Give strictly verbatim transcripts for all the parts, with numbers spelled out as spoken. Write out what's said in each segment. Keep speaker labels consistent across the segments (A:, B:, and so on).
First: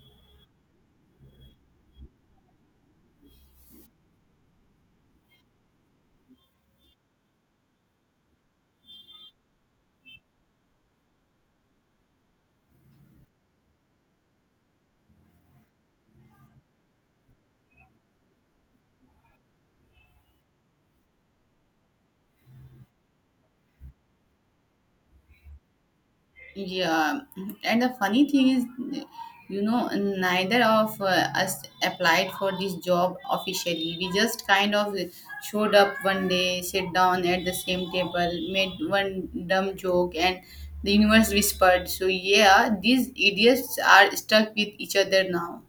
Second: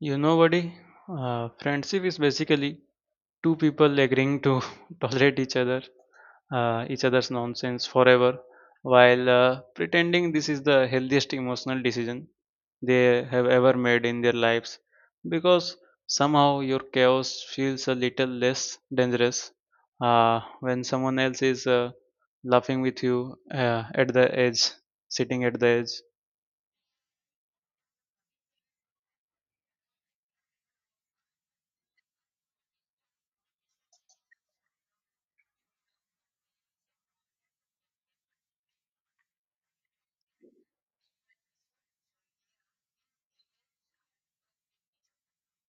A: You know, buddy, uh, friendship is basically two people agreeing to tolerate each other, uh, each other's nonsense forever, while uh, pretending this is the healthiest emotional decision they have ever made in their lives, because somehow your chaos feels a little less dangerous uh, when someone else is uh, laughing with you uh, at the edge, sitting at the edge.
B: Yeah, and the funny thing is, you know, neither of uh, us applied for this job officially. We just kind of showed up one day, sit down at the same table, made one dumb joke, and the universe whispered. So, yeah, these idiots are stuck with each other now.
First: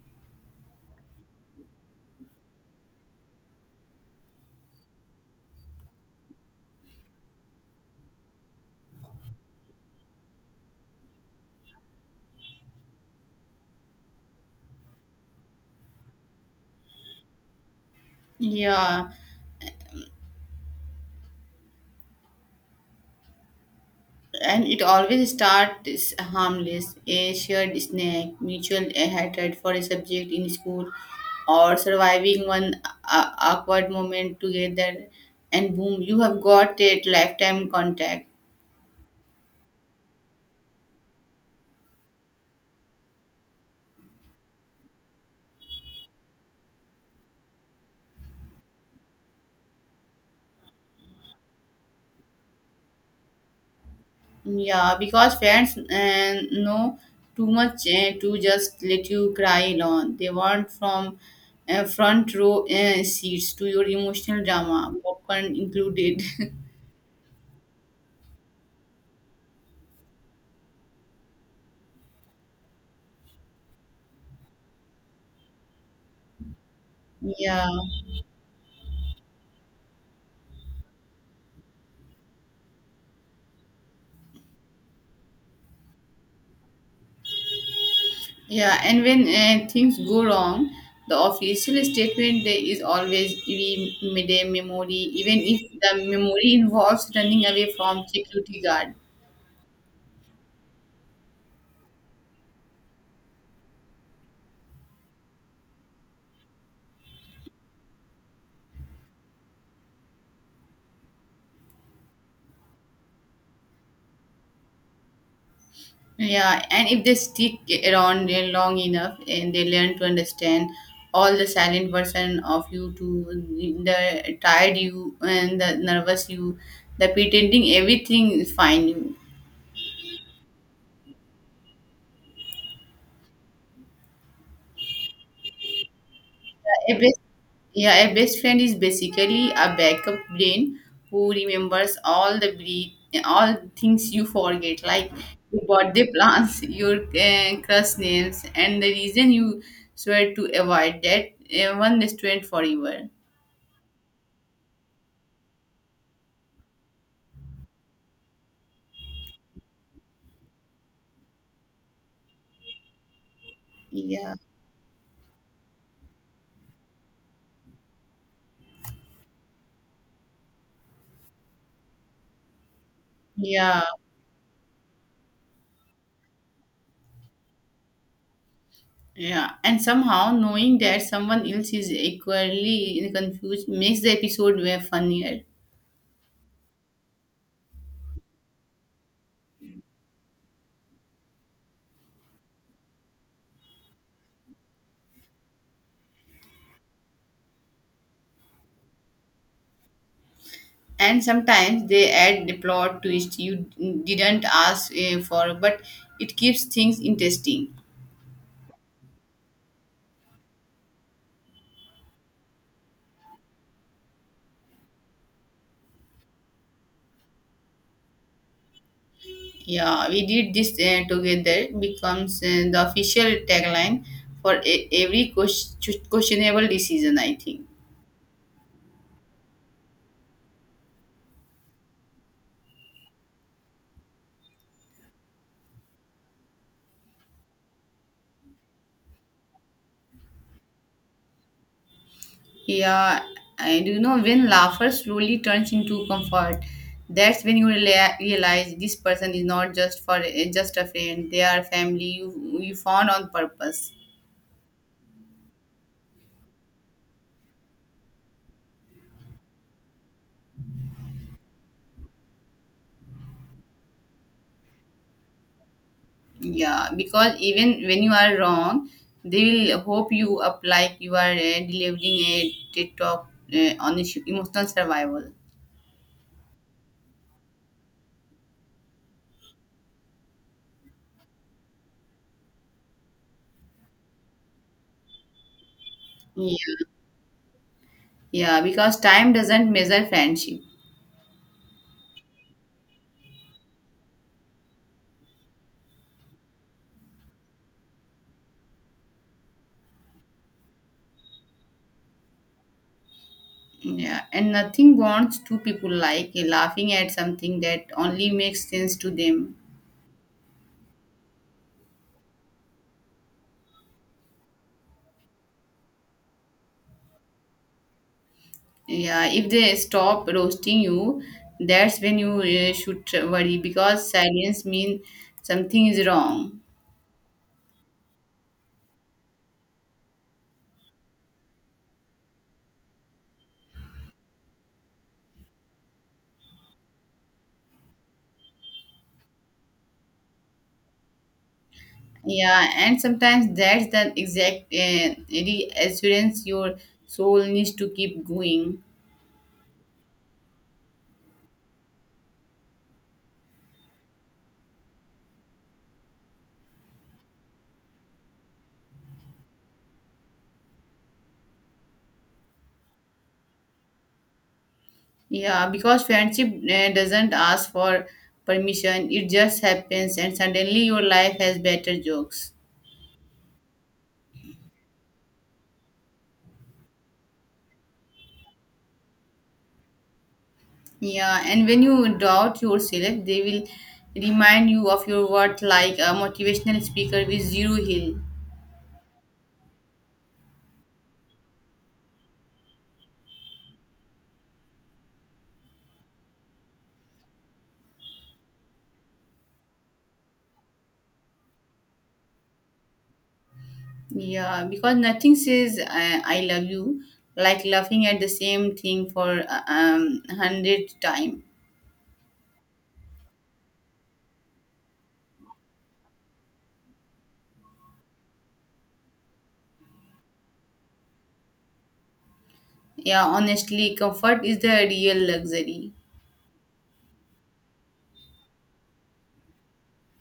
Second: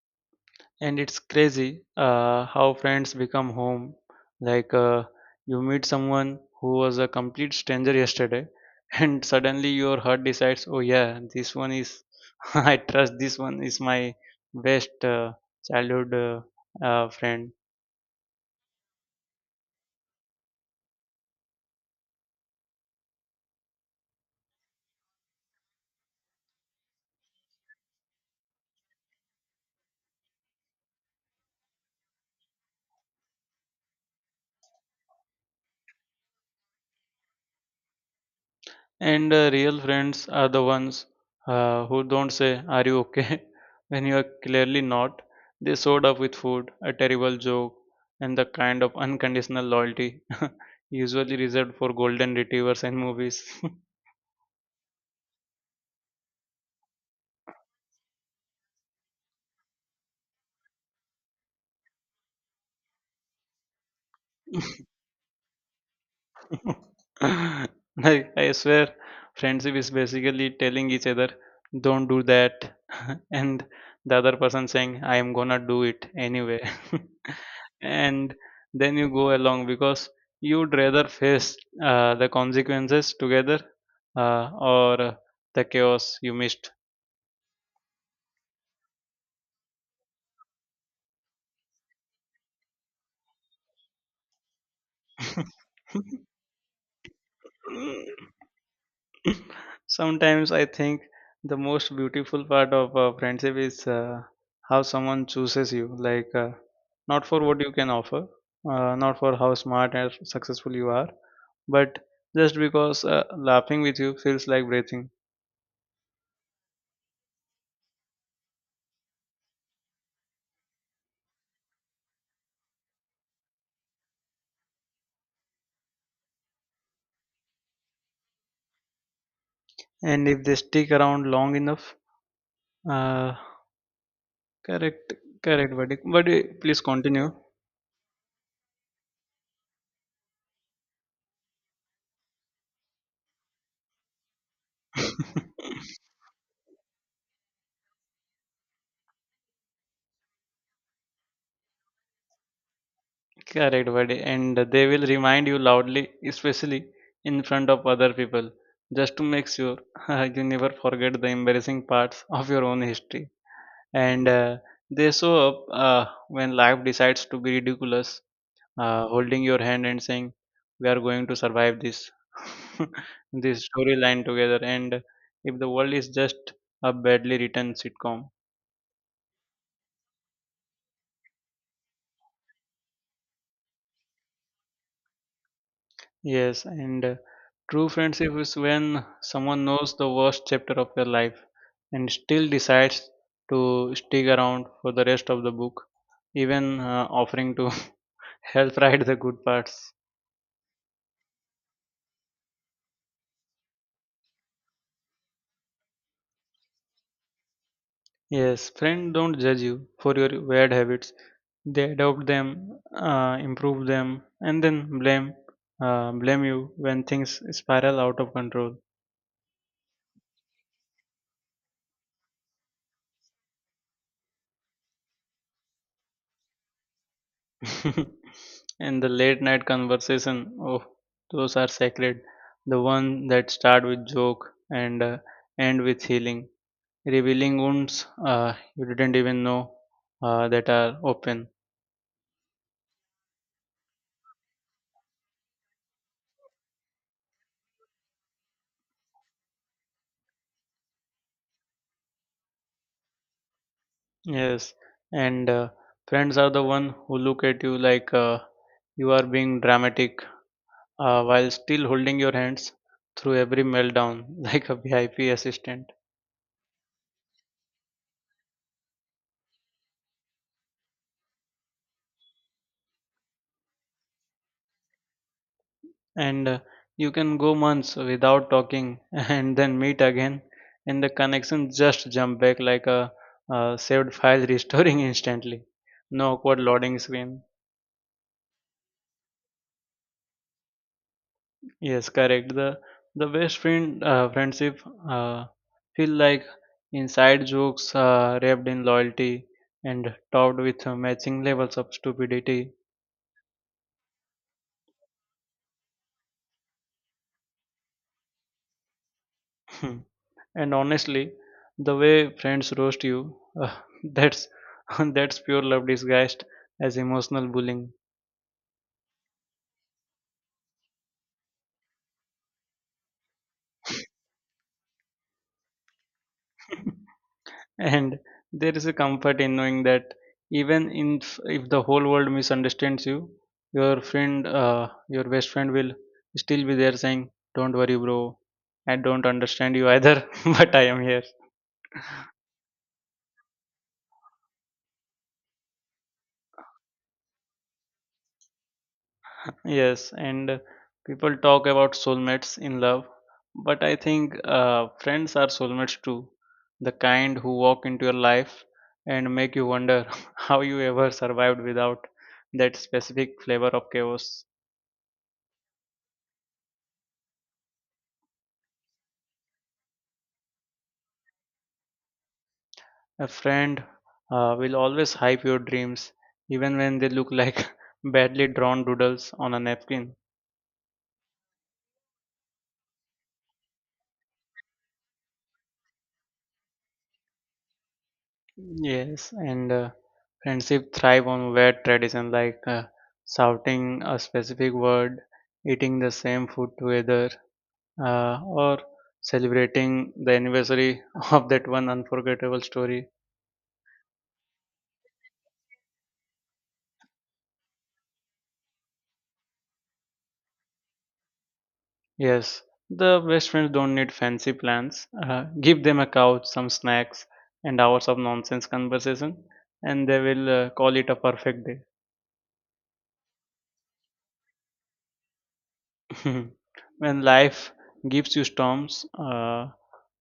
A: And it's crazy uh, how friends become home, like, uh, you meet someone who was a complete stranger yesterday, and suddenly your heart decides, oh yeah, this one is, I trust this one is my best, uh, childhood, uh, uh, friend.
B: Yeah, and it always starts harmless a shared snack mutual hatred for a subject in school or surviving one uh, awkward moment together, and boom, you have got a lifetime contact.
A: And uh, real friends are the ones uh, who don't say, "Are you okay?" when you are clearly not. They showed up with food, a terrible joke, and the kind of unconditional loyalty usually reserved for golden retrievers and movies.
B: Yeah, because friends uh, know too much uh, to just let you cry alone. They want from uh, front row uh, seats to your emotional drama, popcorn included.
A: Like, I swear, friendship is basically telling each other, "Don't do that," and the other person saying, "I am gonna do it anyway."
B: Yeah.
A: And then you go along because you'd rather face uh, the consequences together, uh, or uh, the chaos you missed.
B: Yeah, and when uh, things go wrong, the official statement there is always we made a memory, even if the memory involves running away from security guard.
A: Sometimes I think the most beautiful part of a friendship is uh, how someone chooses you, like, uh, not for what you can offer, uh, not for how smart and successful you are, but just because uh, laughing with you feels like breathing.
B: Yeah, and if they stick around there long enough, and they learn to understand all the silent version of you, to the tired you and the nervous you, the pretending everything is fine you.
A: And if they stick around long enough, uh, correct, correct, buddy. But uh, please
B: A best,
A: continue.
B: yeah, a best friend is basically a backup brain who remembers all the bre- all things you forget, like your birthday plans, your uh, crush names, and the reason you swear to avoid that uh, one restaurant forever.
A: Correct, buddy. And they will remind you loudly, especially in front of other people, just to make sure you never forget the embarrassing parts of your own history. And
B: Yeah,
A: uh, they show up uh, when life decides to be ridiculous, uh, holding your hand and saying, "We are going to survive this, this
B: yeah,
A: storyline together." And if the world is just a badly written sitcom,
B: yeah. And somehow knowing that someone else is equally confused makes the episode way funnier.
A: yes, and uh, true friendship is when someone knows the worst chapter of your life and still decides to stick around for the rest of the book, even uh, offering to help write the good parts.
B: And sometimes they add the plot twist you didn't ask uh, for, but it keeps things interesting.
A: Yes, friends don't judge you for your weird habits. They adopt them, uh, improve them, and then blame, uh, blame you when things spiral out of control.
B: Yeah, we did this uh, together becomes uh, the official tagline for e- every ques- questionable decision, I think.
A: And the late night conversation, oh, those are sacred. The one that start with joke and uh, end with healing, revealing wounds uh, you didn't even know uh, that are open.
B: Yeah, and you know, when laughter slowly turns into comfort, that's when you rela- realize this person is not just for eh, just a friend, they are family you you found on purpose.
A: Yes, and uh, friends are the one who look at you like, uh, you are being dramatic, uh, while still holding your hands through every meltdown like a V I P assistant.
B: Yeah, because even when you are wrong, they will hope you up like you are uh, delivering a TED talk uh, on issue, emotional survival.
A: And uh, you can go months without talking and then meet again, and the connection just jump back like a, uh, saved file, restoring instantly, no
B: Yeah,
A: awkward loading screen.
B: yeah, because time doesn't measure friendship.
A: Yes, correct, the the best friend, uh, friendship uh, feel like inside jokes uh, wrapped in loyalty and topped with uh, matching levels of stupidity.
B: Yeah, and nothing bonds two people like uh, laughing at something that only makes sense to them.
A: And honestly, the way friends roast you, uh, that's, that's pure love disguised as emotional bullying.
B: Yeah, if they stop roasting you, that's when you uh, should worry because silence means something is wrong.
A: And there is a comfort in knowing that even in, f- if the whole world misunderstands you, your friend, uh, your best friend will still be there saying, "Don't worry, bro. I don't understand you either, but I am here."
B: Yeah, and sometimes that's the exact uh, reassurance your soul needs to keep going.
A: Yes, and people talk about soulmates in love, but I think uh, friends are soulmates too. The kind who walk into your life and make you wonder how you ever survived without that specific flavor of chaos.
B: Yeah, because friendship uh, doesn't ask for permission, it just happens, and suddenly your life has better jokes.
A: A friend uh, will always hype your dreams, even when they look like badly drawn doodles on a napkin.
B: Yeah, and when you doubt yourself, they will remind you of your worth like a motivational speaker with zero hill.
A: Yes, and uh, friendship thrive on weird tradition, like, uh, shouting a specific word, eating the same food together, uh, or celebrating the anniversary of that one unforgettable story.
B: Yeah, because nothing says I, I love you like laughing at the same thing for uh, um hundred time.
A: Yes, the best friends don't need fancy plans. Uh, give them a couch, some snacks, and hours of nonsense conversation, and they will uh, call it a perfect
B: Yeah, honestly, comfort is the real luxury.
A: day. When life gives you storms, uh,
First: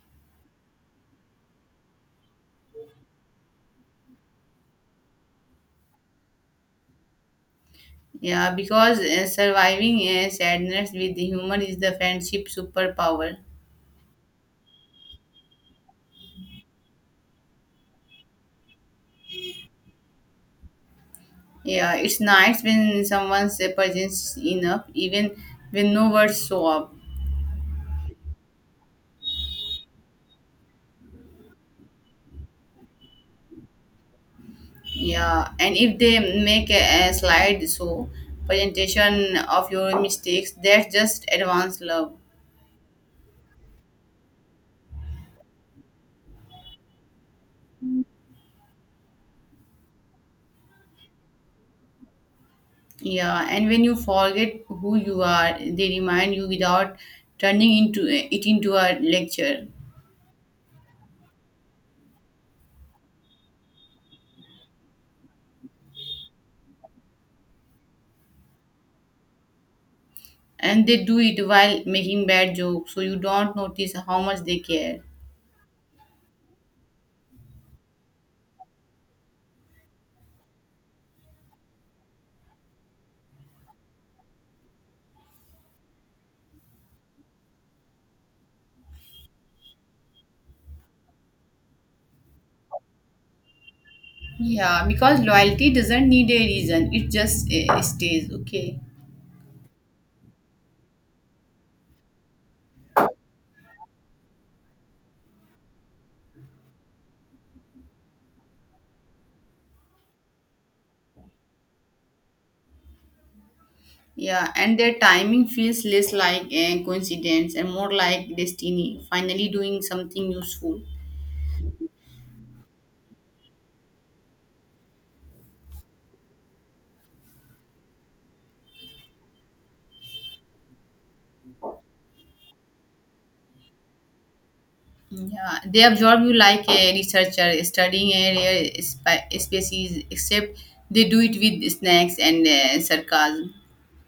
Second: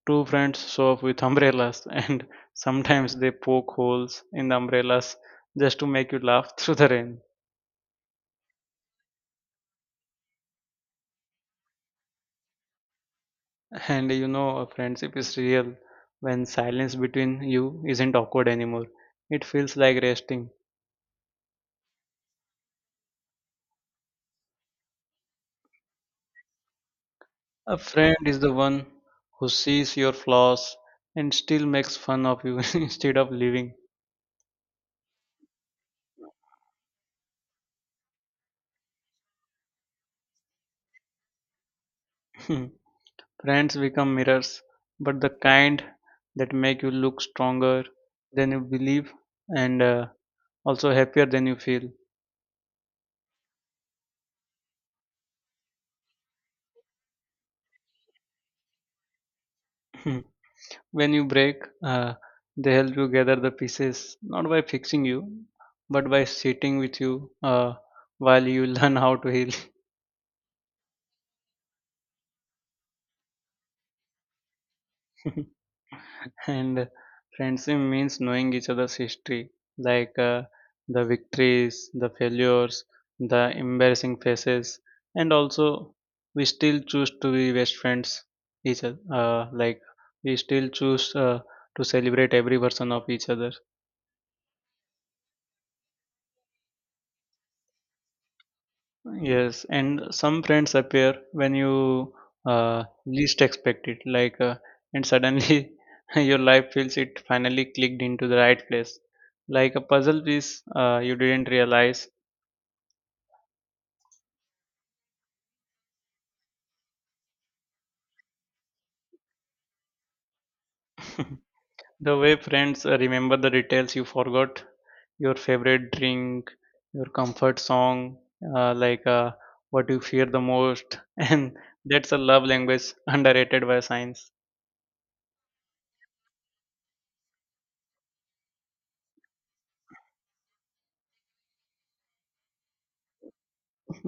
A: two friends show up with umbrellas, and sometimes they poke holes in the umbrellas just to make you laugh through the rain.
B: Yeah, because uh, surviving uh, sadness with humor is the friendship superpower.
A: And you know, a friendship is real when silence between you isn't awkward anymore. It feels like resting.
B: Yeah, it's nice when someone's uh, presence is enough, even when no words show up.
A: A friend is the one who sees your flaws and still makes fun of you instead of leaving.
B: Yeah, and if they make a, a slide show presentation of your mistakes, that's just advanced love.
A: Friends become mirrors, but the kind that make you look stronger than you believe and uh, also happier than you feel.
B: Yeah, and when you forget who you are, they remind you without turning into it into a lecture.
A: Hmm. When you break, uh, they help you gather the pieces, not by fixing you, but by sitting with you uh, while you learn how to heal.
B: And they do it while making bad jokes so you don't notice how much they care.
A: And friendship means knowing each other's history, like, uh, the victories, the failures, the embarrassing faces, and also we still choose to be best friends each other. Uh, like we still choose uh, to celebrate every version of each other.
B: Yeah, because loyalty doesn't need a reason, it just uh, stays, okay?
A: Yes, and some friends appear when you uh, least expect it, like, uh, and suddenly your life feels it finally clicked into the right place, like a puzzle piece uh, you didn't realize.
B: Yeah, and their timing feels less like a coincidence and more like destiny finally doing something useful.
A: The way friends uh, remember the details you forgot, your favorite drink, your comfort song, uh, like, uh, what you fear the most, and that's a love language underrated by science.
B: Yeah, they absorb you like a researcher studying a rare spe- species, except they do it with snacks and uh, sarcasm.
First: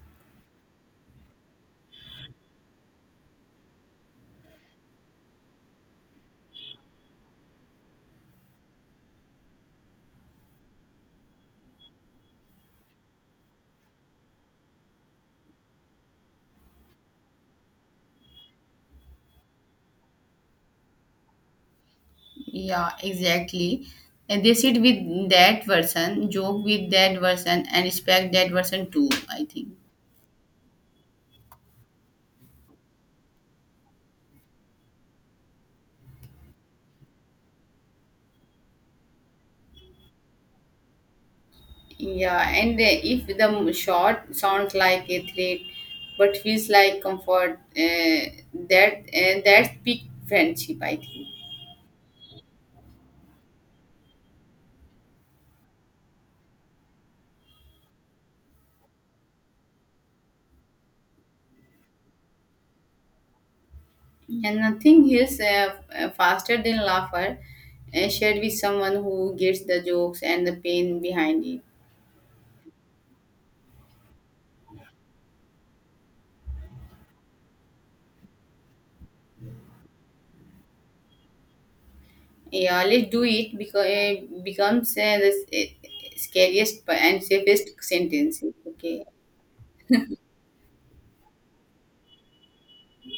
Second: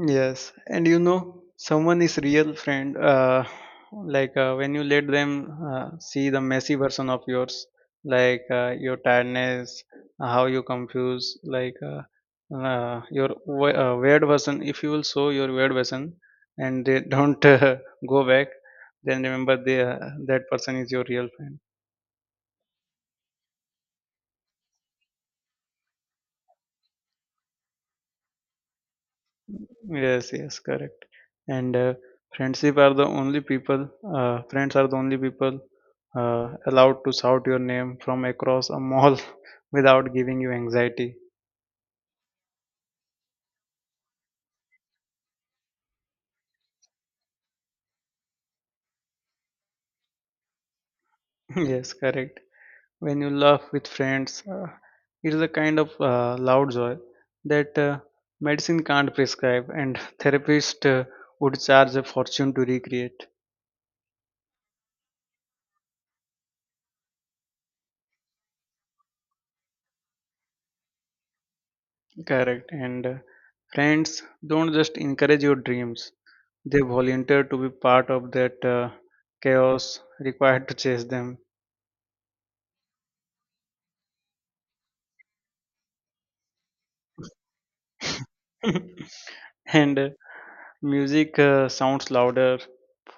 A: Yes, and you know, someone is real friend. Uh, like, uh, when you let them uh, see the messy version of yours, like, uh, your tiredness, how you confuse, like, uh, uh, your w- uh, weird version. If you will show your weird version, and they don't uh, go back, then remember they, uh, that person is your real friend.
B: Yeah, exactly. And they sit with that person, joke with that person, and respect that person too, I think.
A: Yes, yes, correct. And uh, friendship are the only people, uh, friends are the only people uh, allowed to shout your name from across a mall without giving you anxiety.
B: Yeah, and uh, if the m- shot sounds like a threat but feels like comfort, uh, that uh, that's big friendship, I think.
A: Yes, correct. When you laugh with friends, uh, it is a kind of uh, loud joy that uh, medicine can't prescribe, and therapist uh, would charge a fortune to recreate.
B: And nothing heals uh, f- faster than laughter uh, shared with someone who gets the jokes and the pain behind it.
A: Correct. And uh, friends don't just encourage your dreams, they volunteered to be part of that uh, chaos required to chase them.
B: Yeah, let's do it, because it becomes uh, the s- eh, scariest and safest sentence. Okay.
A: And uh, music uh, sounds louder,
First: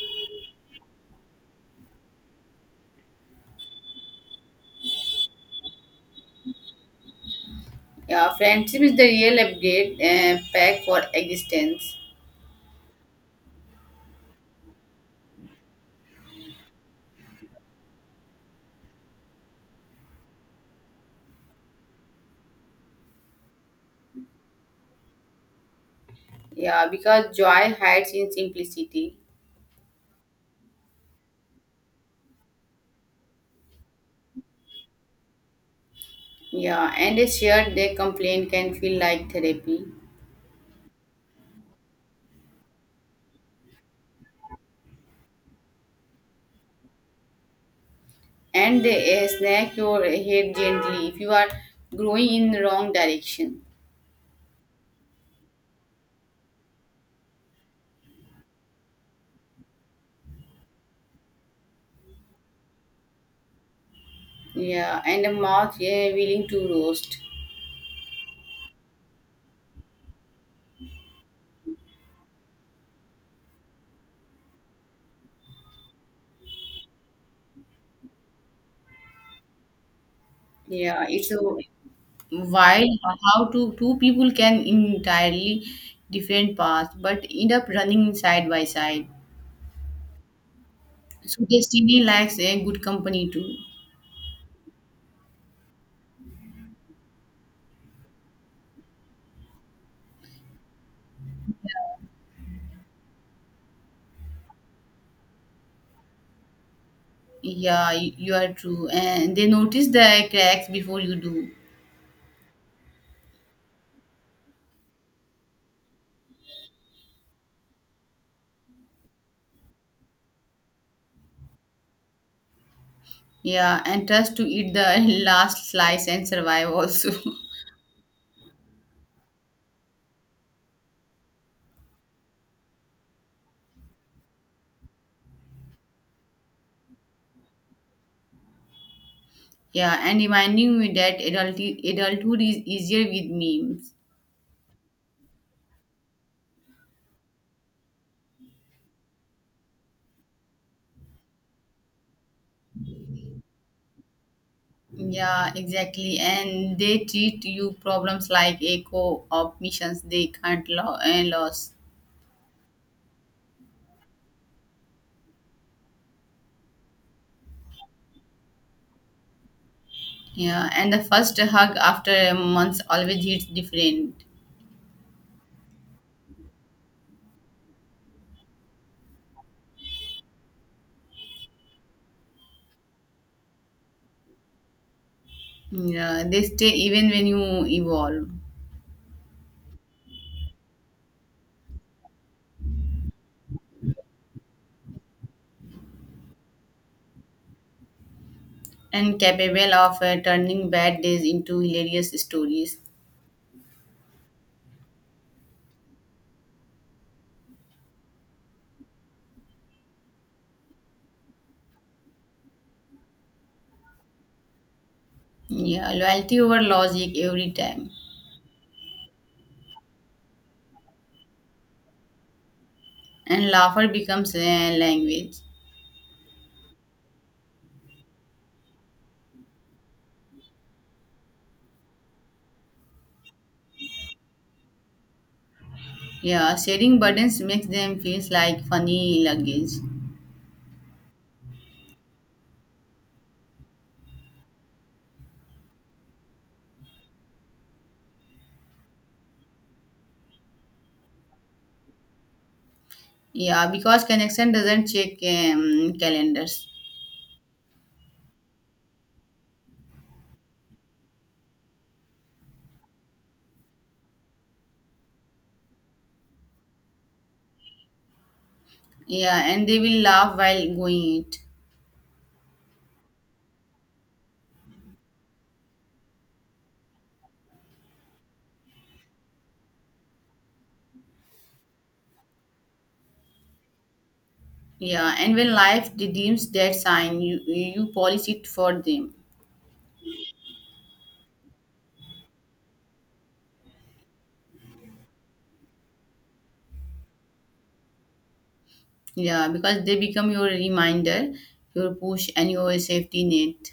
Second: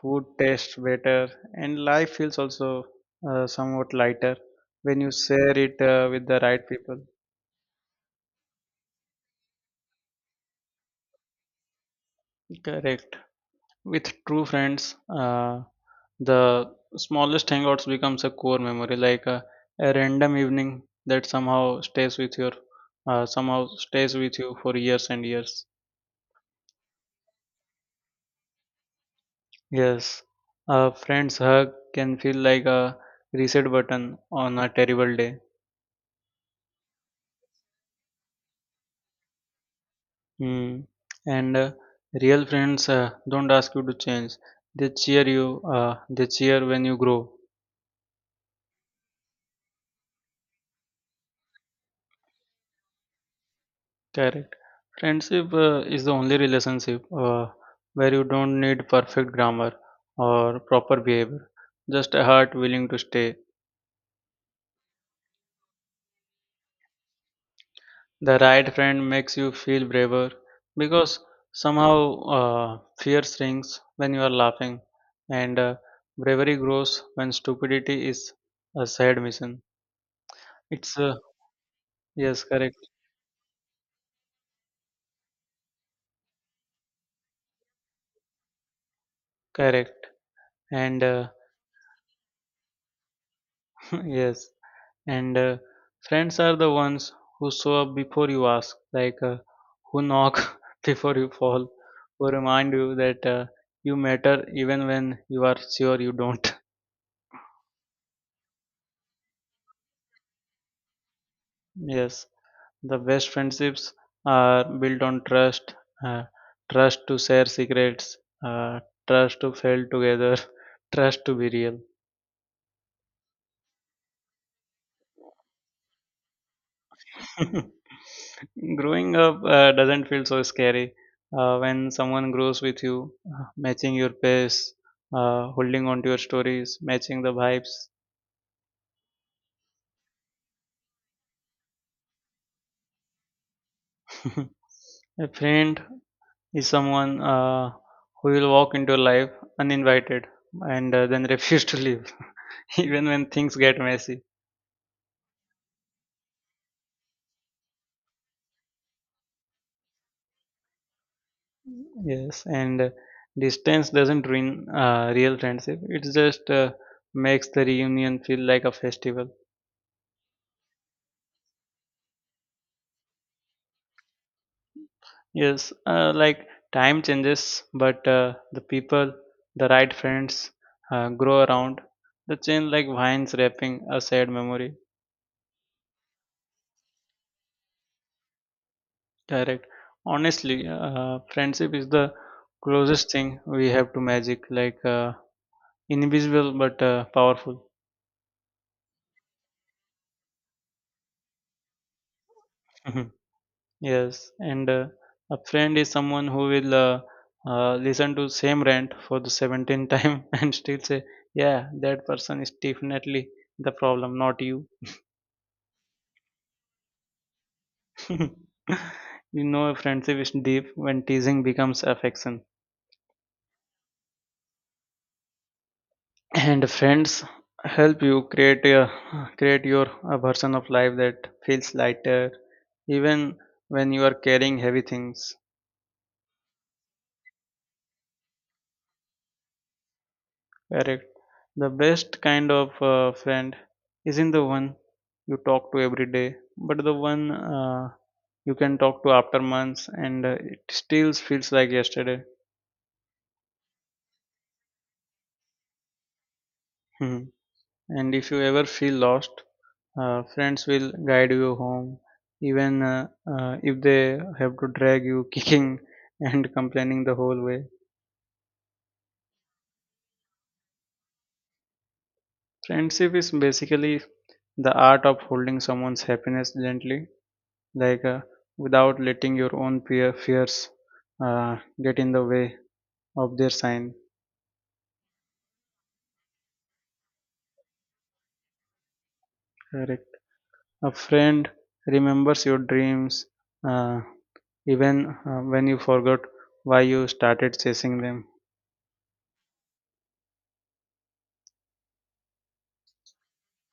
A: food tastes better, and life feels also uh, somewhat lighter when you share it uh, with the right people.
B: Yeah, friendship is the real upgrade uh, pack for existence.
A: Correct. With true friends, uh, the smallest hangouts becomes a core memory, like, uh, a random evening that somehow stays with your, uh, somehow stays with you for years and years.
B: Yeah, because joy hides in simplicity.
A: Yes, a friend's hug can feel like a reset button on a terrible day.
B: Yeah, and a shared day complaint can feel like therapy.
A: Hmm. And uh, real friends uh, don't ask you to change. They cheer you. Uh, they cheer when you grow.
B: And they uh, snack your head gently if you are growing in the wrong direction.
A: Correct. Friendship uh, is the only relationship uh, where you don't need perfect grammar or proper behavior. Just a heart willing to stay.
B: Yeah, and a mouth uh, willing to roast.
A: The right friend makes you feel braver because somehow uh, fear shrinks when you are laughing, and uh, bravery grows when stupidity is a sad mission. It's,
B: Yeah,
A: uh,
B: it's a
A: yes, correct,
B: while how two two people can entirely different paths but end up running side by side.
A: correct, and uh,
B: So destiny likes a good company too.
A: yes, and uh, friends are the ones who show up before you ask, like, uh, who knock before you fall, who remind you that uh, you matter even when you are sure you don't.
B: Yeah, you you are true. And they notice the cracks before you do.
A: Yes. The best friendships are built on trust, uh, trust to share secrets, uh, trust to fail together, trust to be real.
B: Yeah, and trust to eat the last slice and survive also.
A: Growing up uh, doesn't feel so scary uh, when someone grows with you, uh, matching your pace, uh, holding on to your stories, matching the vibes.
B: Yeah, and reminding me that adult adulthood is easier with memes.
A: A friend is someone uh, who will walk into your life uninvited and uh, then refuse to leave, even when things get messy.
B: Yeah, exactly. And they treat you problems like a co-op missions they can't lo- and lose.
A: Yes, and distance doesn't ruin uh, real friendship. It just uh, makes the reunion feel like a festival.
B: Yeah, and the first hug after a month always hits different.
A: Yes, uh, like time changes, but uh, the people, the right friends, uh, grow around. The chain like vines wrapping a sad memory.
B: Yeah, they stay even when you evolve,
A: Direct. Honestly, uh, friendship is the closest thing we have to magic, like, uh, invisible but uh, powerful.
B: and capable of uh, turning bad days into hilarious stories.
A: Yes, and uh, a friend is someone who will uh, uh, listen to same rant for the seventeenth time and still say, "Yeah, that person is definitely the problem, not you."
B: Yeah, loyalty over logic every time,
A: You know, a friendship is deep when teasing becomes affection,
B: and laughter becomes a language.
A: and friends help you create a create your, a version of life that feels lighter, even when you are carrying heavy things.
B: Yeah, sharing burdens makes them feel like funny luggage.
A: Correct. The best kind of uh, friend isn't the one you talk to every day, but the one uh, you can talk to after months and uh, it still feels like yesterday.
B: Yeah, because connection doesn't check um, calendars.
A: Mhm. And if you ever feel lost, uh, friends will guide you home, even uh, uh, if they have to drag you kicking and complaining the whole way.
B: Yeah, and they will laugh while going it.
A: Friendship is basically the art of holding someone's happiness gently like uh, without letting your own peer fears uh, get in the way of their sign.
B: Yeah, and when life redeems that sign, you you polish it for them.
A: Correct. A friend remembers your dreams, uh, even uh, when you forgot why you started chasing them.
B: Yeah, because they become your reminder, your push, and your safety net.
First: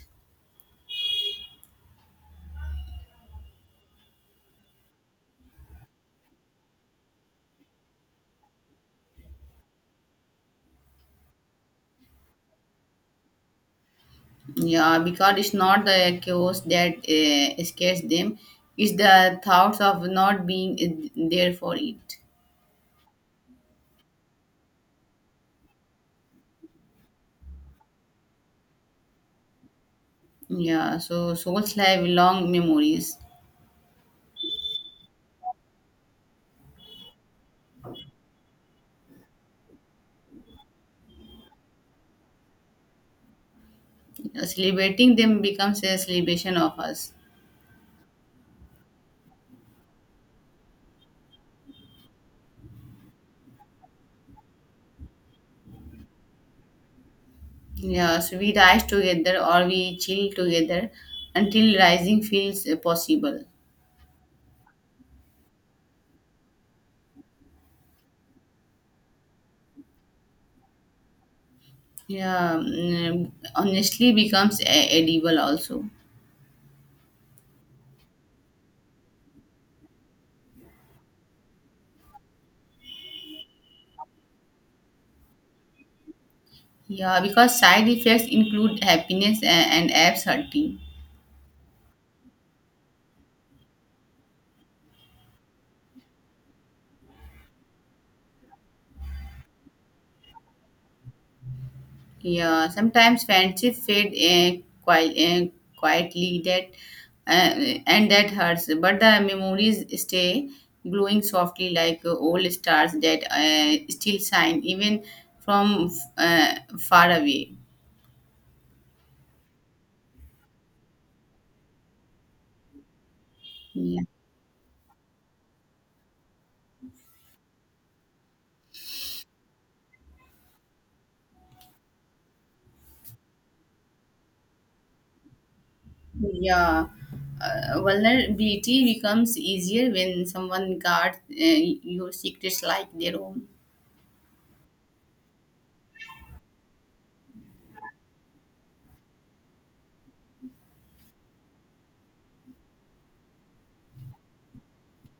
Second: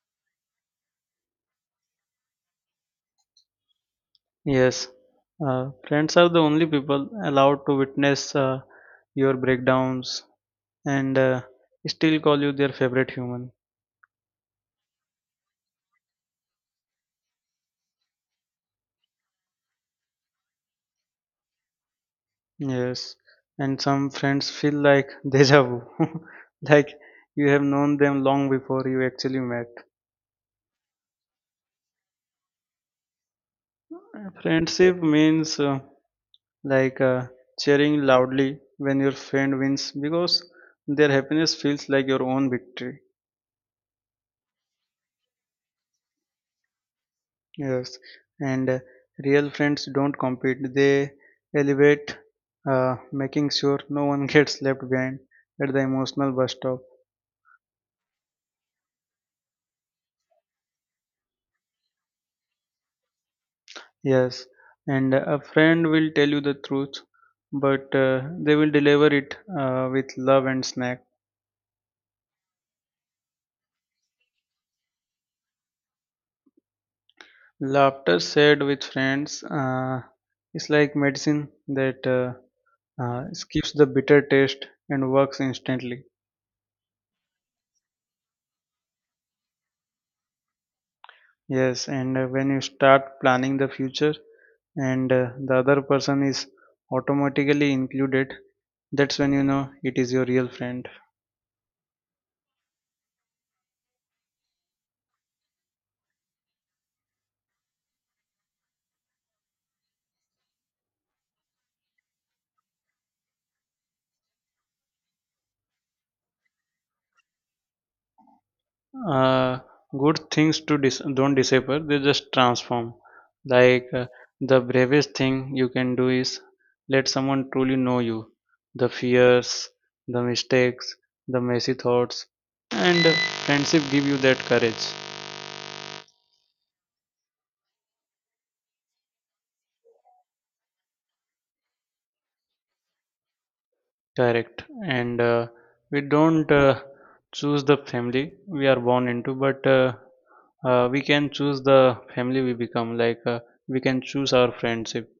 A: Yes. Uh, friends are the only people allowed to witness uh, your breakdowns and uh, still call you their favorite human.
B: Yeah, because it's not the chaos that uh, scares them; it's the thoughts of not being uh, there for it.
A: Yes, and some friends feel like deja vu, like you have known them long before you actually met.
B: Yeah, so souls have long memories.
A: Friendship means uh, like uh, cheering loudly when your friend wins because their happiness feels like your own victory.
B: Yeah, celebrating them becomes a celebration of us.
A: Yes, and uh, real friends don't compete, they elevate, uh, making sure no one gets left behind at the emotional bus stop.
B: Yeah, so we rise together or we chill together until rising feels uh, possible.
A: Yes, and a friend will tell you the truth, but uh, they will deliver it uh, with love and snack.
B: Yeah, mm, honestly becomes e- edible also.
A: Laughter shared with friends uh, is like medicine that uh, uh, skips the bitter taste and works instantly.
B: Yeah, because side effects include happiness and, and abs hurting.
A: Yes, and uh, when you start planning the future and uh, the other person is automatically included, that's when you know it is your real friend.
B: Yeah, sometimes friendship fade uh, quite, uh, quietly, that uh, and that hurts, but the memories stay glowing softly like uh, old stars that uh, still shine even from uh, far away.
A: uh, Good things to dis- don't disappear, they just transform like
B: Yeah.
A: uh, the bravest thing you can do is let someone truly know you: the fears, the mistakes, the messy thoughts, and uh, friendship give you that courage.
B: Yeah, uh, vulnerability becomes easier when someone guards uh, your secrets like their own.
A: Correct. And uh, we don't uh, choose the family we are born into, but uh, uh, we can choose the family we become, like uh, we can choose our friendship.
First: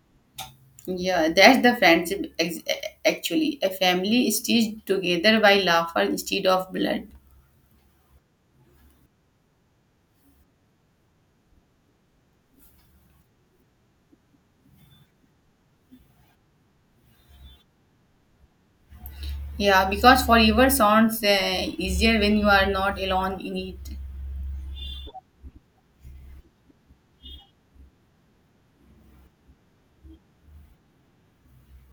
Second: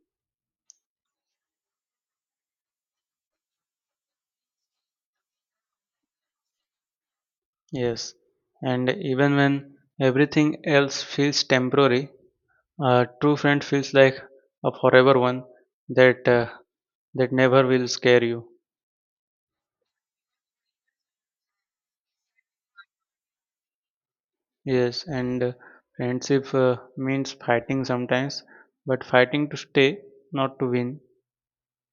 B: Yeah, that's the friendship ex- actually. A family stitched together by laughter instead of blood.
A: Yes, and even when everything else feels temporary, a true friend feels like a forever one that uh, that never will scare you.
B: Yeah, because forever sounds uh, easier when you are not alone in it.
A: Yes, and uh, friendship uh, means fighting sometimes, but fighting to stay, not to win.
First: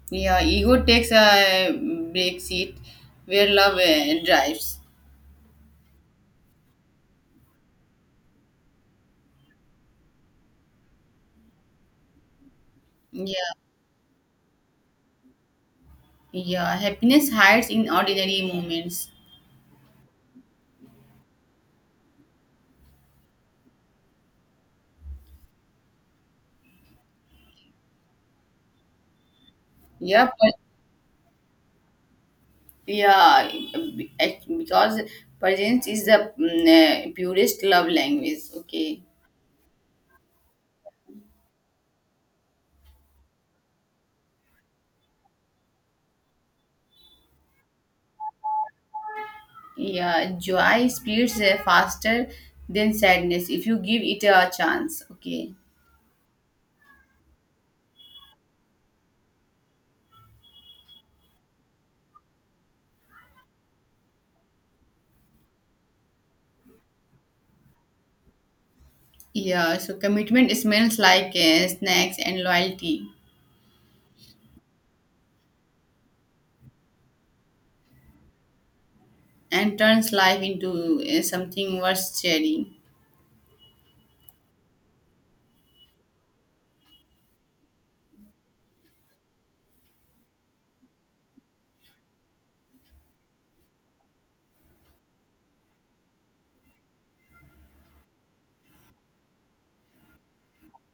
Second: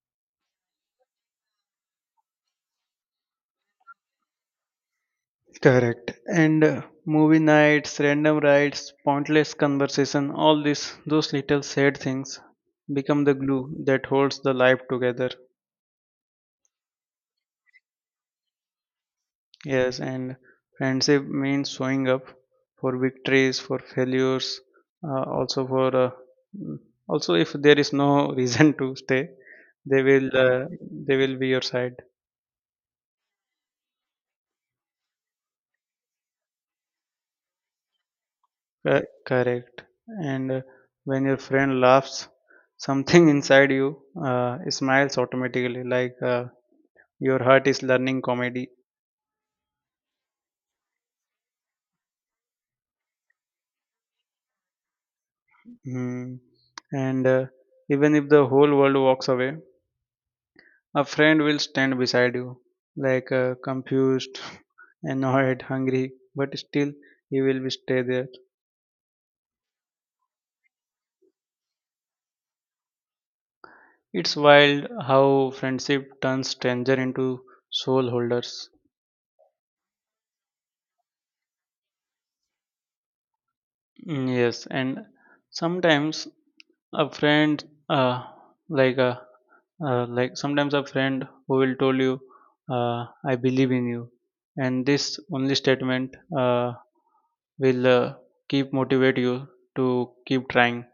B: Yeah, ego takes a break seat where love uh, drives.
A: Correct. And uh, movie nights, random rides, pointless conversation, all this, those little sad things become the
B: Yeah,
A: glue that holds the life together.
B: yeah, happiness hides in ordinary moments.
A: Yes, and friendship means showing up for victories, for failures, uh, also for uh, mm, also if there is no reason to stay, they will
B: Yeah.
A: uh, they will be your side.
B: Yeah, be- act- because presence is the mm, uh, purest love language. Okay.
A: Co- Correct. And uh, when your friend laughs, something inside you uh, smiles automatically, like uh, your heart is learning comedy.
B: Yeah, joy speeds uh, faster than sadness if you give it a chance. Okay.
A: Mm. And uh, even if the whole world walks away, a friend will stand beside you, like uh, confused, annoyed, hungry, but still he will be stay there.
B: Yeah, so commitment smells like uh, snacks and loyalty,
A: It's wild how friendship turns stranger into soul holders.
B: and turns life into uh, something worth sharing.
A: Mm. Yes, and sometimes a friend, uh, like a uh, like sometimes a friend who will tell you, uh, "I believe in you," and this only statement uh, will uh, keep motivate you to keep trying.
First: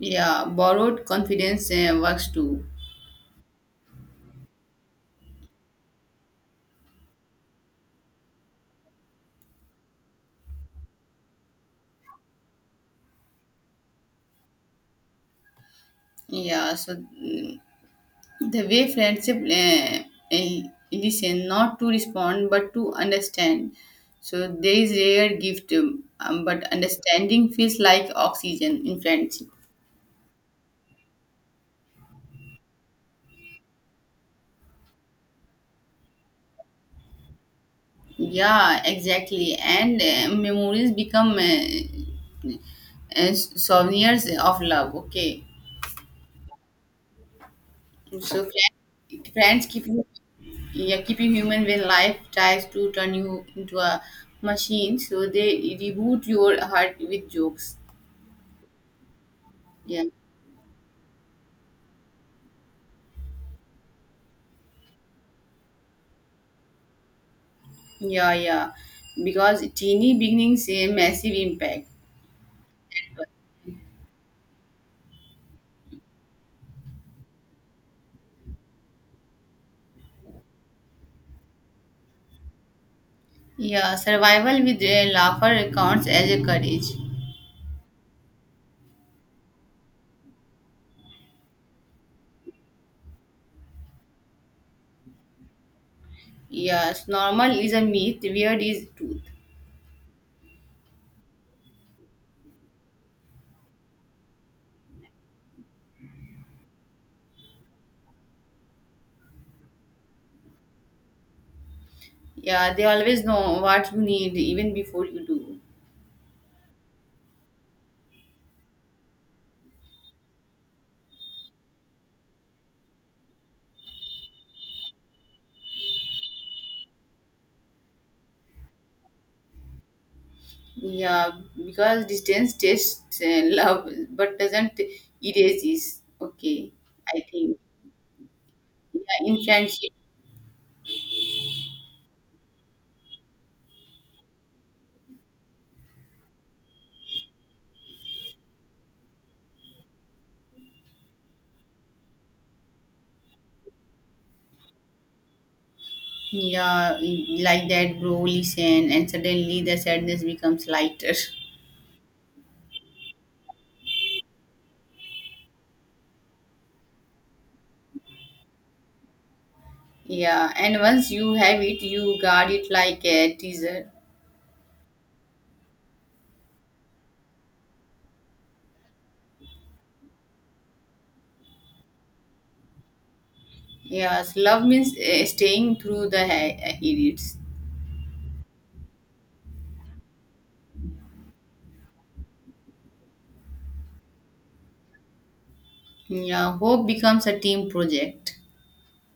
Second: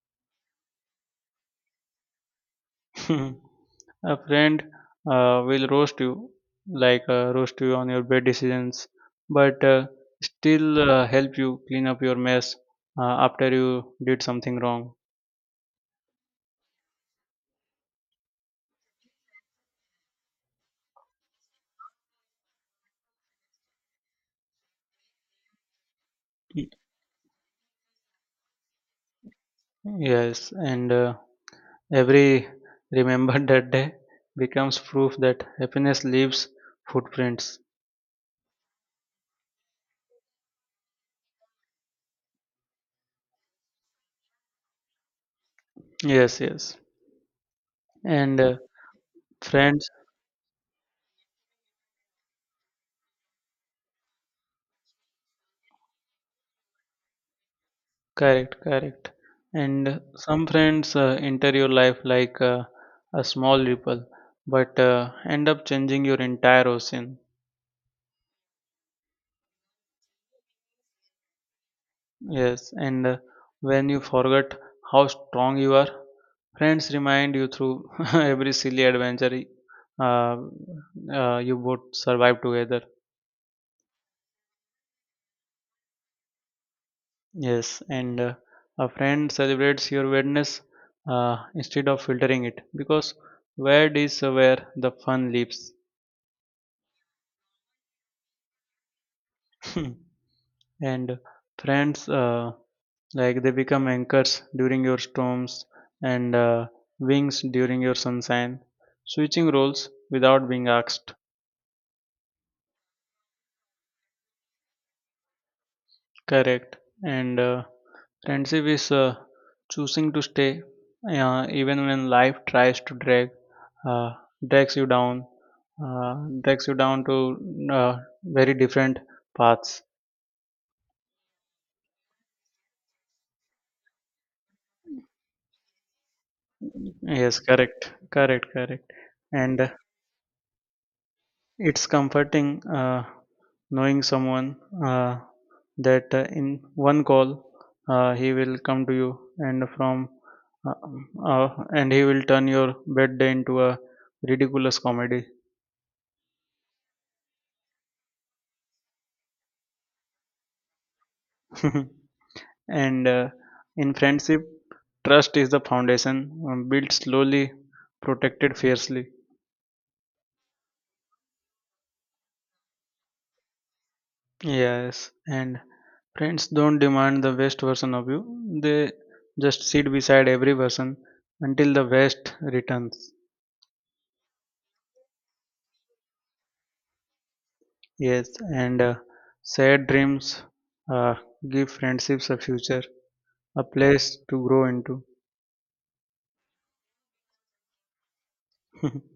B: Yeah, borrowed confidence uh, works too.
A: A friend uh, will roast you, like uh, roast you on your bad decisions, but uh, still uh, help you clean up your mess uh, after you did something wrong.
B: Yeah, so mm, the way friendship uh, eh, listen, not to respond but to understand. So there is rare gift, um, um, but understanding feels like oxygen in friendship.
A: Yes, and uh, every remembered that day becomes proof that happiness leaves footprints.
B: Yeah, exactly. And uh, memories become uh, uh, souvenirs of love. Okay,
A: Yes, yes.
B: so
A: And uh,
B: friend- friends keep
A: friends
B: you, yeah, keep you human when life tries to turn you into a machine. So they reboot your heart with jokes.
A: Correct, correct. And
B: Yeah.
A: some friends uh, enter your life like uh, a small ripple, but uh, end up changing your entire ocean.
B: Yeah, yeah. Because teeny beginnings say massive impact.
A: Yes, and uh, when you forget how strong you are, friends remind you through every silly adventure uh, uh, you both survive together.
B: Yeah, survival with a laugher counts as a courage.
A: Yes, and uh, a friend celebrates your weirdness uh, instead of filtering it because weird is where the fun lives.
B: Yes, normal is a myth, weird is truth.
A: And friends uh, like they become anchors during your storms and uh, wings during your sunshine, switching roles without being asked.
B: Yeah, they always know what you need even before you do.
A: Correct. And uh, friendship is uh, choosing to stay uh, even when life tries to drag uh, drags you down, uh, drags you down to uh, very different paths.
B: Yeah, because distance tests uh, love but doesn't erase, is okay. I
A: Yes,
B: think.
A: correct, correct, correct.
B: Yeah, in
A: And uh,
B: friendship.
A: it's comforting uh, knowing someone uh, that uh, in one call uh, he will come to you and from uh, uh, and he will turn your bad day into a ridiculous comedy.
B: Yeah, in- like that, bro, listen, and suddenly the sadness becomes lighter.
A: And uh, in friendship, trust is the foundation, um, built slowly, protected fiercely.
B: Yeah, and once you have it, you guard it like a teaser.
A: Yes, and friends don't demand the best version of you. They just sit beside every person until the best returns.
B: Yes, love means uh, staying through the uh, edits.
A: Yes, and uh, sad dreams uh, give friendships a future, a place to grow into.
B: Yeah, hope becomes a team project.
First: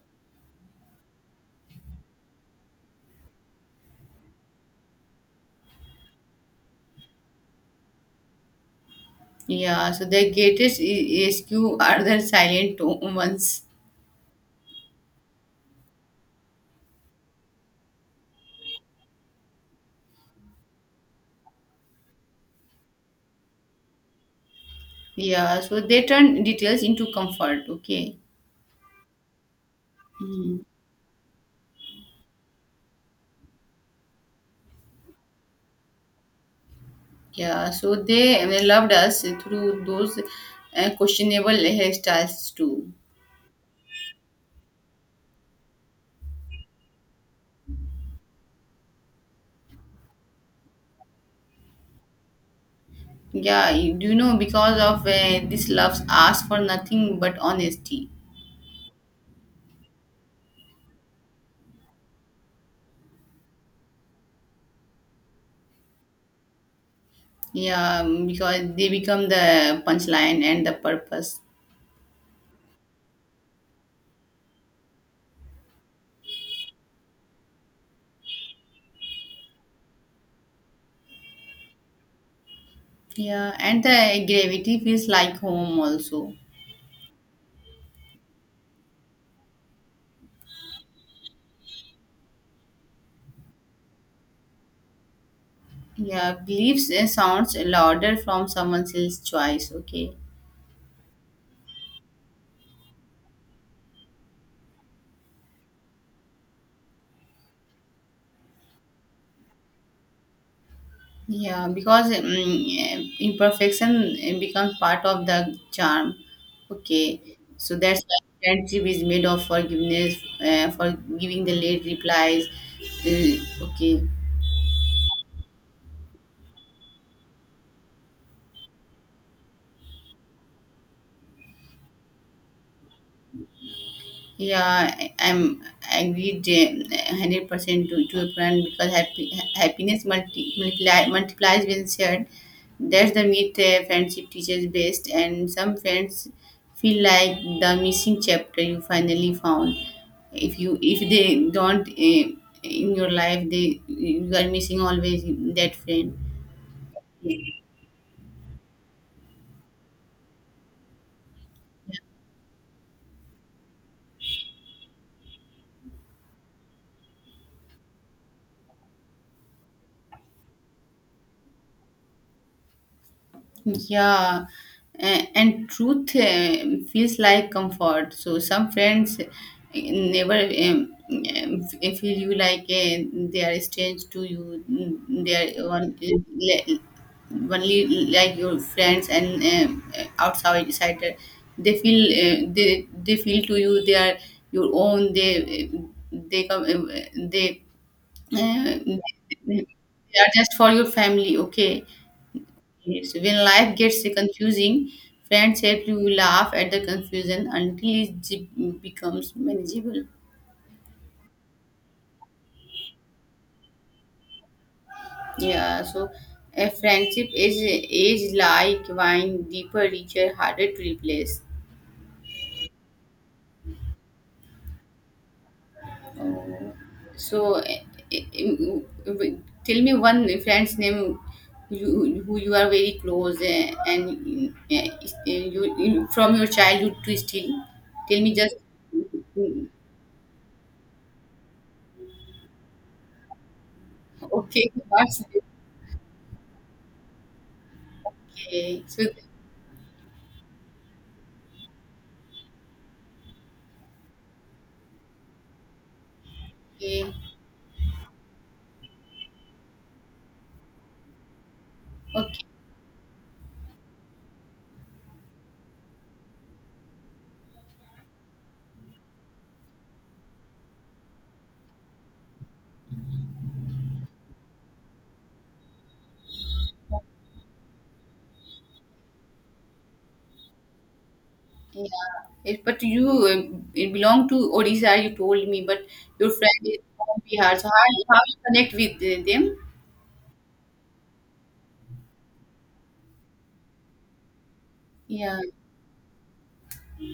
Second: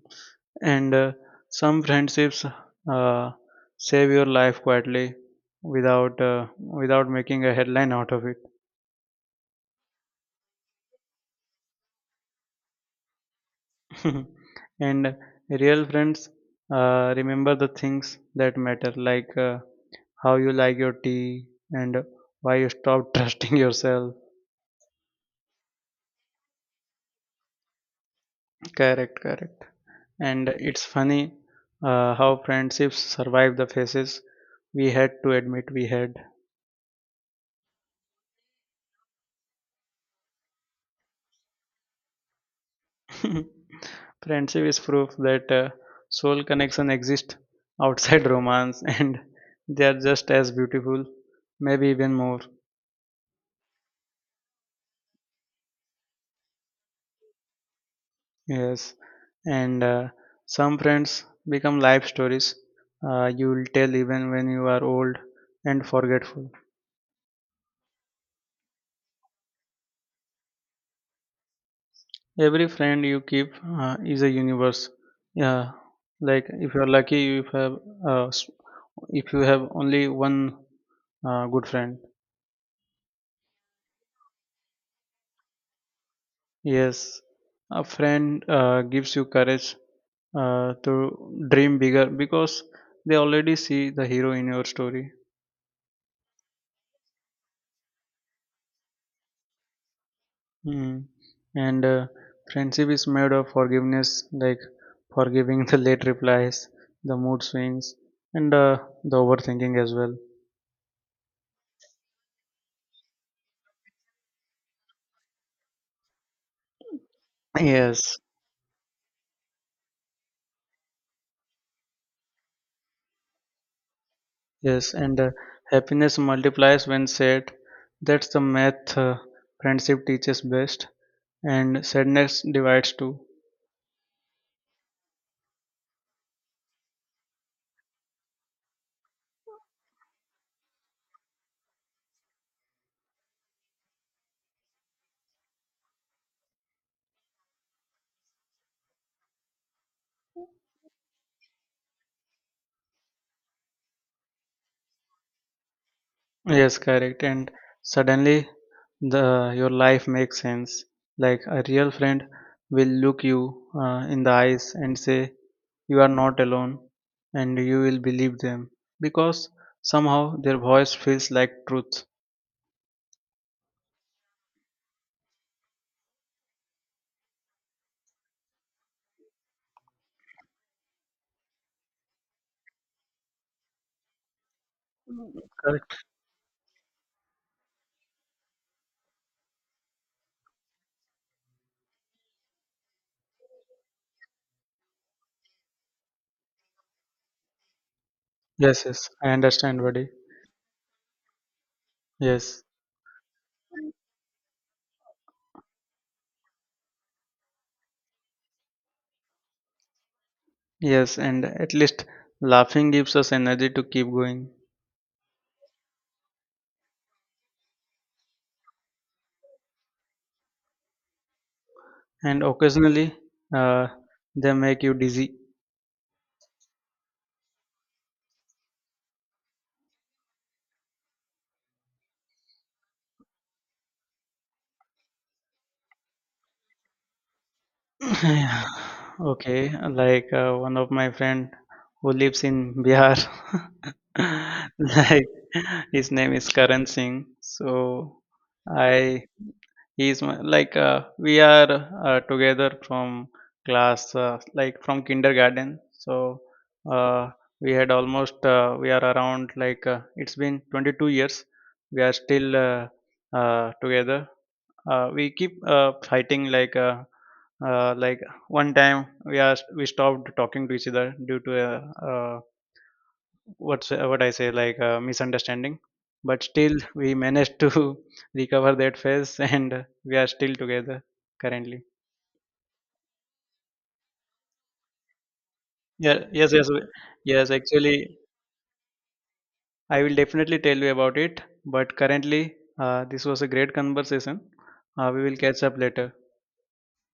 A: and uh, some friendships uh, save your life quietly without uh, without making a headline out of it.
B: Yeah, so the greatest i- rescue are the silent o- ones.
A: And real friends uh, remember the things that matter, like uh, how you like your tea and why you stop trusting yourself.
B: Yeah, so they turn details into comfort. Okay.
A: Correct, correct. And
B: Mm.
A: it's funny uh, how friendships survive the phases we had to admit we had.
B: Yeah, so they uh, loved us through those uh, questionable hairstyles too.
A: Friendship is proof that uh, soul connection exists outside romance, and they are just as beautiful, maybe even more.
B: Yeah, you- do you know, because of uh, this loves ask for nothing but honesty.
A: Yes, and uh, some friends become life stories uh, you will tell even when you are old and forgetful.
B: Yeah, um, because they become the punchline and the purpose.
A: Every friend you keep uh, is a universe. Yeah, like if you are lucky, you have uh, s- if you have only one uh, good friend.
B: Yeah, and the gravity feels like home also.
A: Yes, a friend uh, gives you courage uh, to dream bigger because they already see the hero in your story.
B: Yeah, beliefs uh, sounds louder from someone else's choice. Okay.
A: Mm. And uh, friendship is made of forgiveness, like forgiving the late replies, the mood swings, and uh, the overthinking as well.
B: Yeah, because um, yeah, imperfection uh, becomes part of the charm. Okay, so that's why
A: Yes,
B: friendship is made of forgiveness, uh, for giving the late replies. Uh, okay.
A: yes, and uh, happiness multiplies when shared. That's the math uh, friendship teaches best, and sadness divides too.
B: Yeah, I- I'm agreed uh, hundred percent to to your point because happy, happiness multi, multiply, multiplies when shared. That's the myth uh, friendship teaches best, and some friends feel like the missing chapter you finally found. If you if they don't uh, in your life, they you are missing always that friend.
A: Yes, correct. And suddenly, the your life makes sense. Like a real friend will look you uh, in the eyes and say, "You are not alone," and you will believe them because somehow their voice feels like truth.
B: Yeah, a- and truth um, feels like comfort. So some friends uh, never um, um, f- feel you like uh, they are strange to you. Mm, they are on,
A: Correct.
B: le- only like your friends and um, outside outsider. They feel uh, they they feel to you they are your own. They they come uh, they, uh,
A: Yes, yes, I
B: they
A: understand, buddy.
B: are just for your family. Okay.
A: Yes,
B: Yes, when life gets confusing, friends help you laugh at the confusion until it j- becomes manageable.
A: yes, and at least laughing gives us energy to keep going.
B: Yeah, so a friendship is is like wine, deeper, richer, harder to replace.
A: And occasionally, uh, they make you dizzy.
B: So, eh, eh, eh, tell me one friend's name, you who you are very close, eh, and eh, eh, you you- from your childhood to still. Tell me just
A: Yeah. Okay, like uh, one of my friend who lives in Bihar,
B: okay. What's
A: like his name is Karan Singh. So
B: okay? So
A: I He's my like, uh, we are uh, together from class, uh, like from kindergarten. So
B: okay,
A: uh, we had almost, uh, we are around like, uh, it's been twenty-two years. We are
B: okay,
A: still uh, uh, together. Uh, we keep uh, fighting like, uh, uh, like one time we are we stopped talking to each other due to a, uh what's what I say, like a misunderstanding, but still we managed to recover that phase, and we are still together currently.
B: yeah. It- But you uh, it belong to Odisha, you told me, but
A: Yeah,
B: your
A: yes,
B: friend
A: yes,
B: is
A: we-
B: from
A: yes.
B: Bihar. So how,
A: Actually,
B: how you connect with uh, them?
A: I will definitely tell you about it. But currently, uh, this was a great conversation. Uh, we will
B: Yeah.
A: catch up later.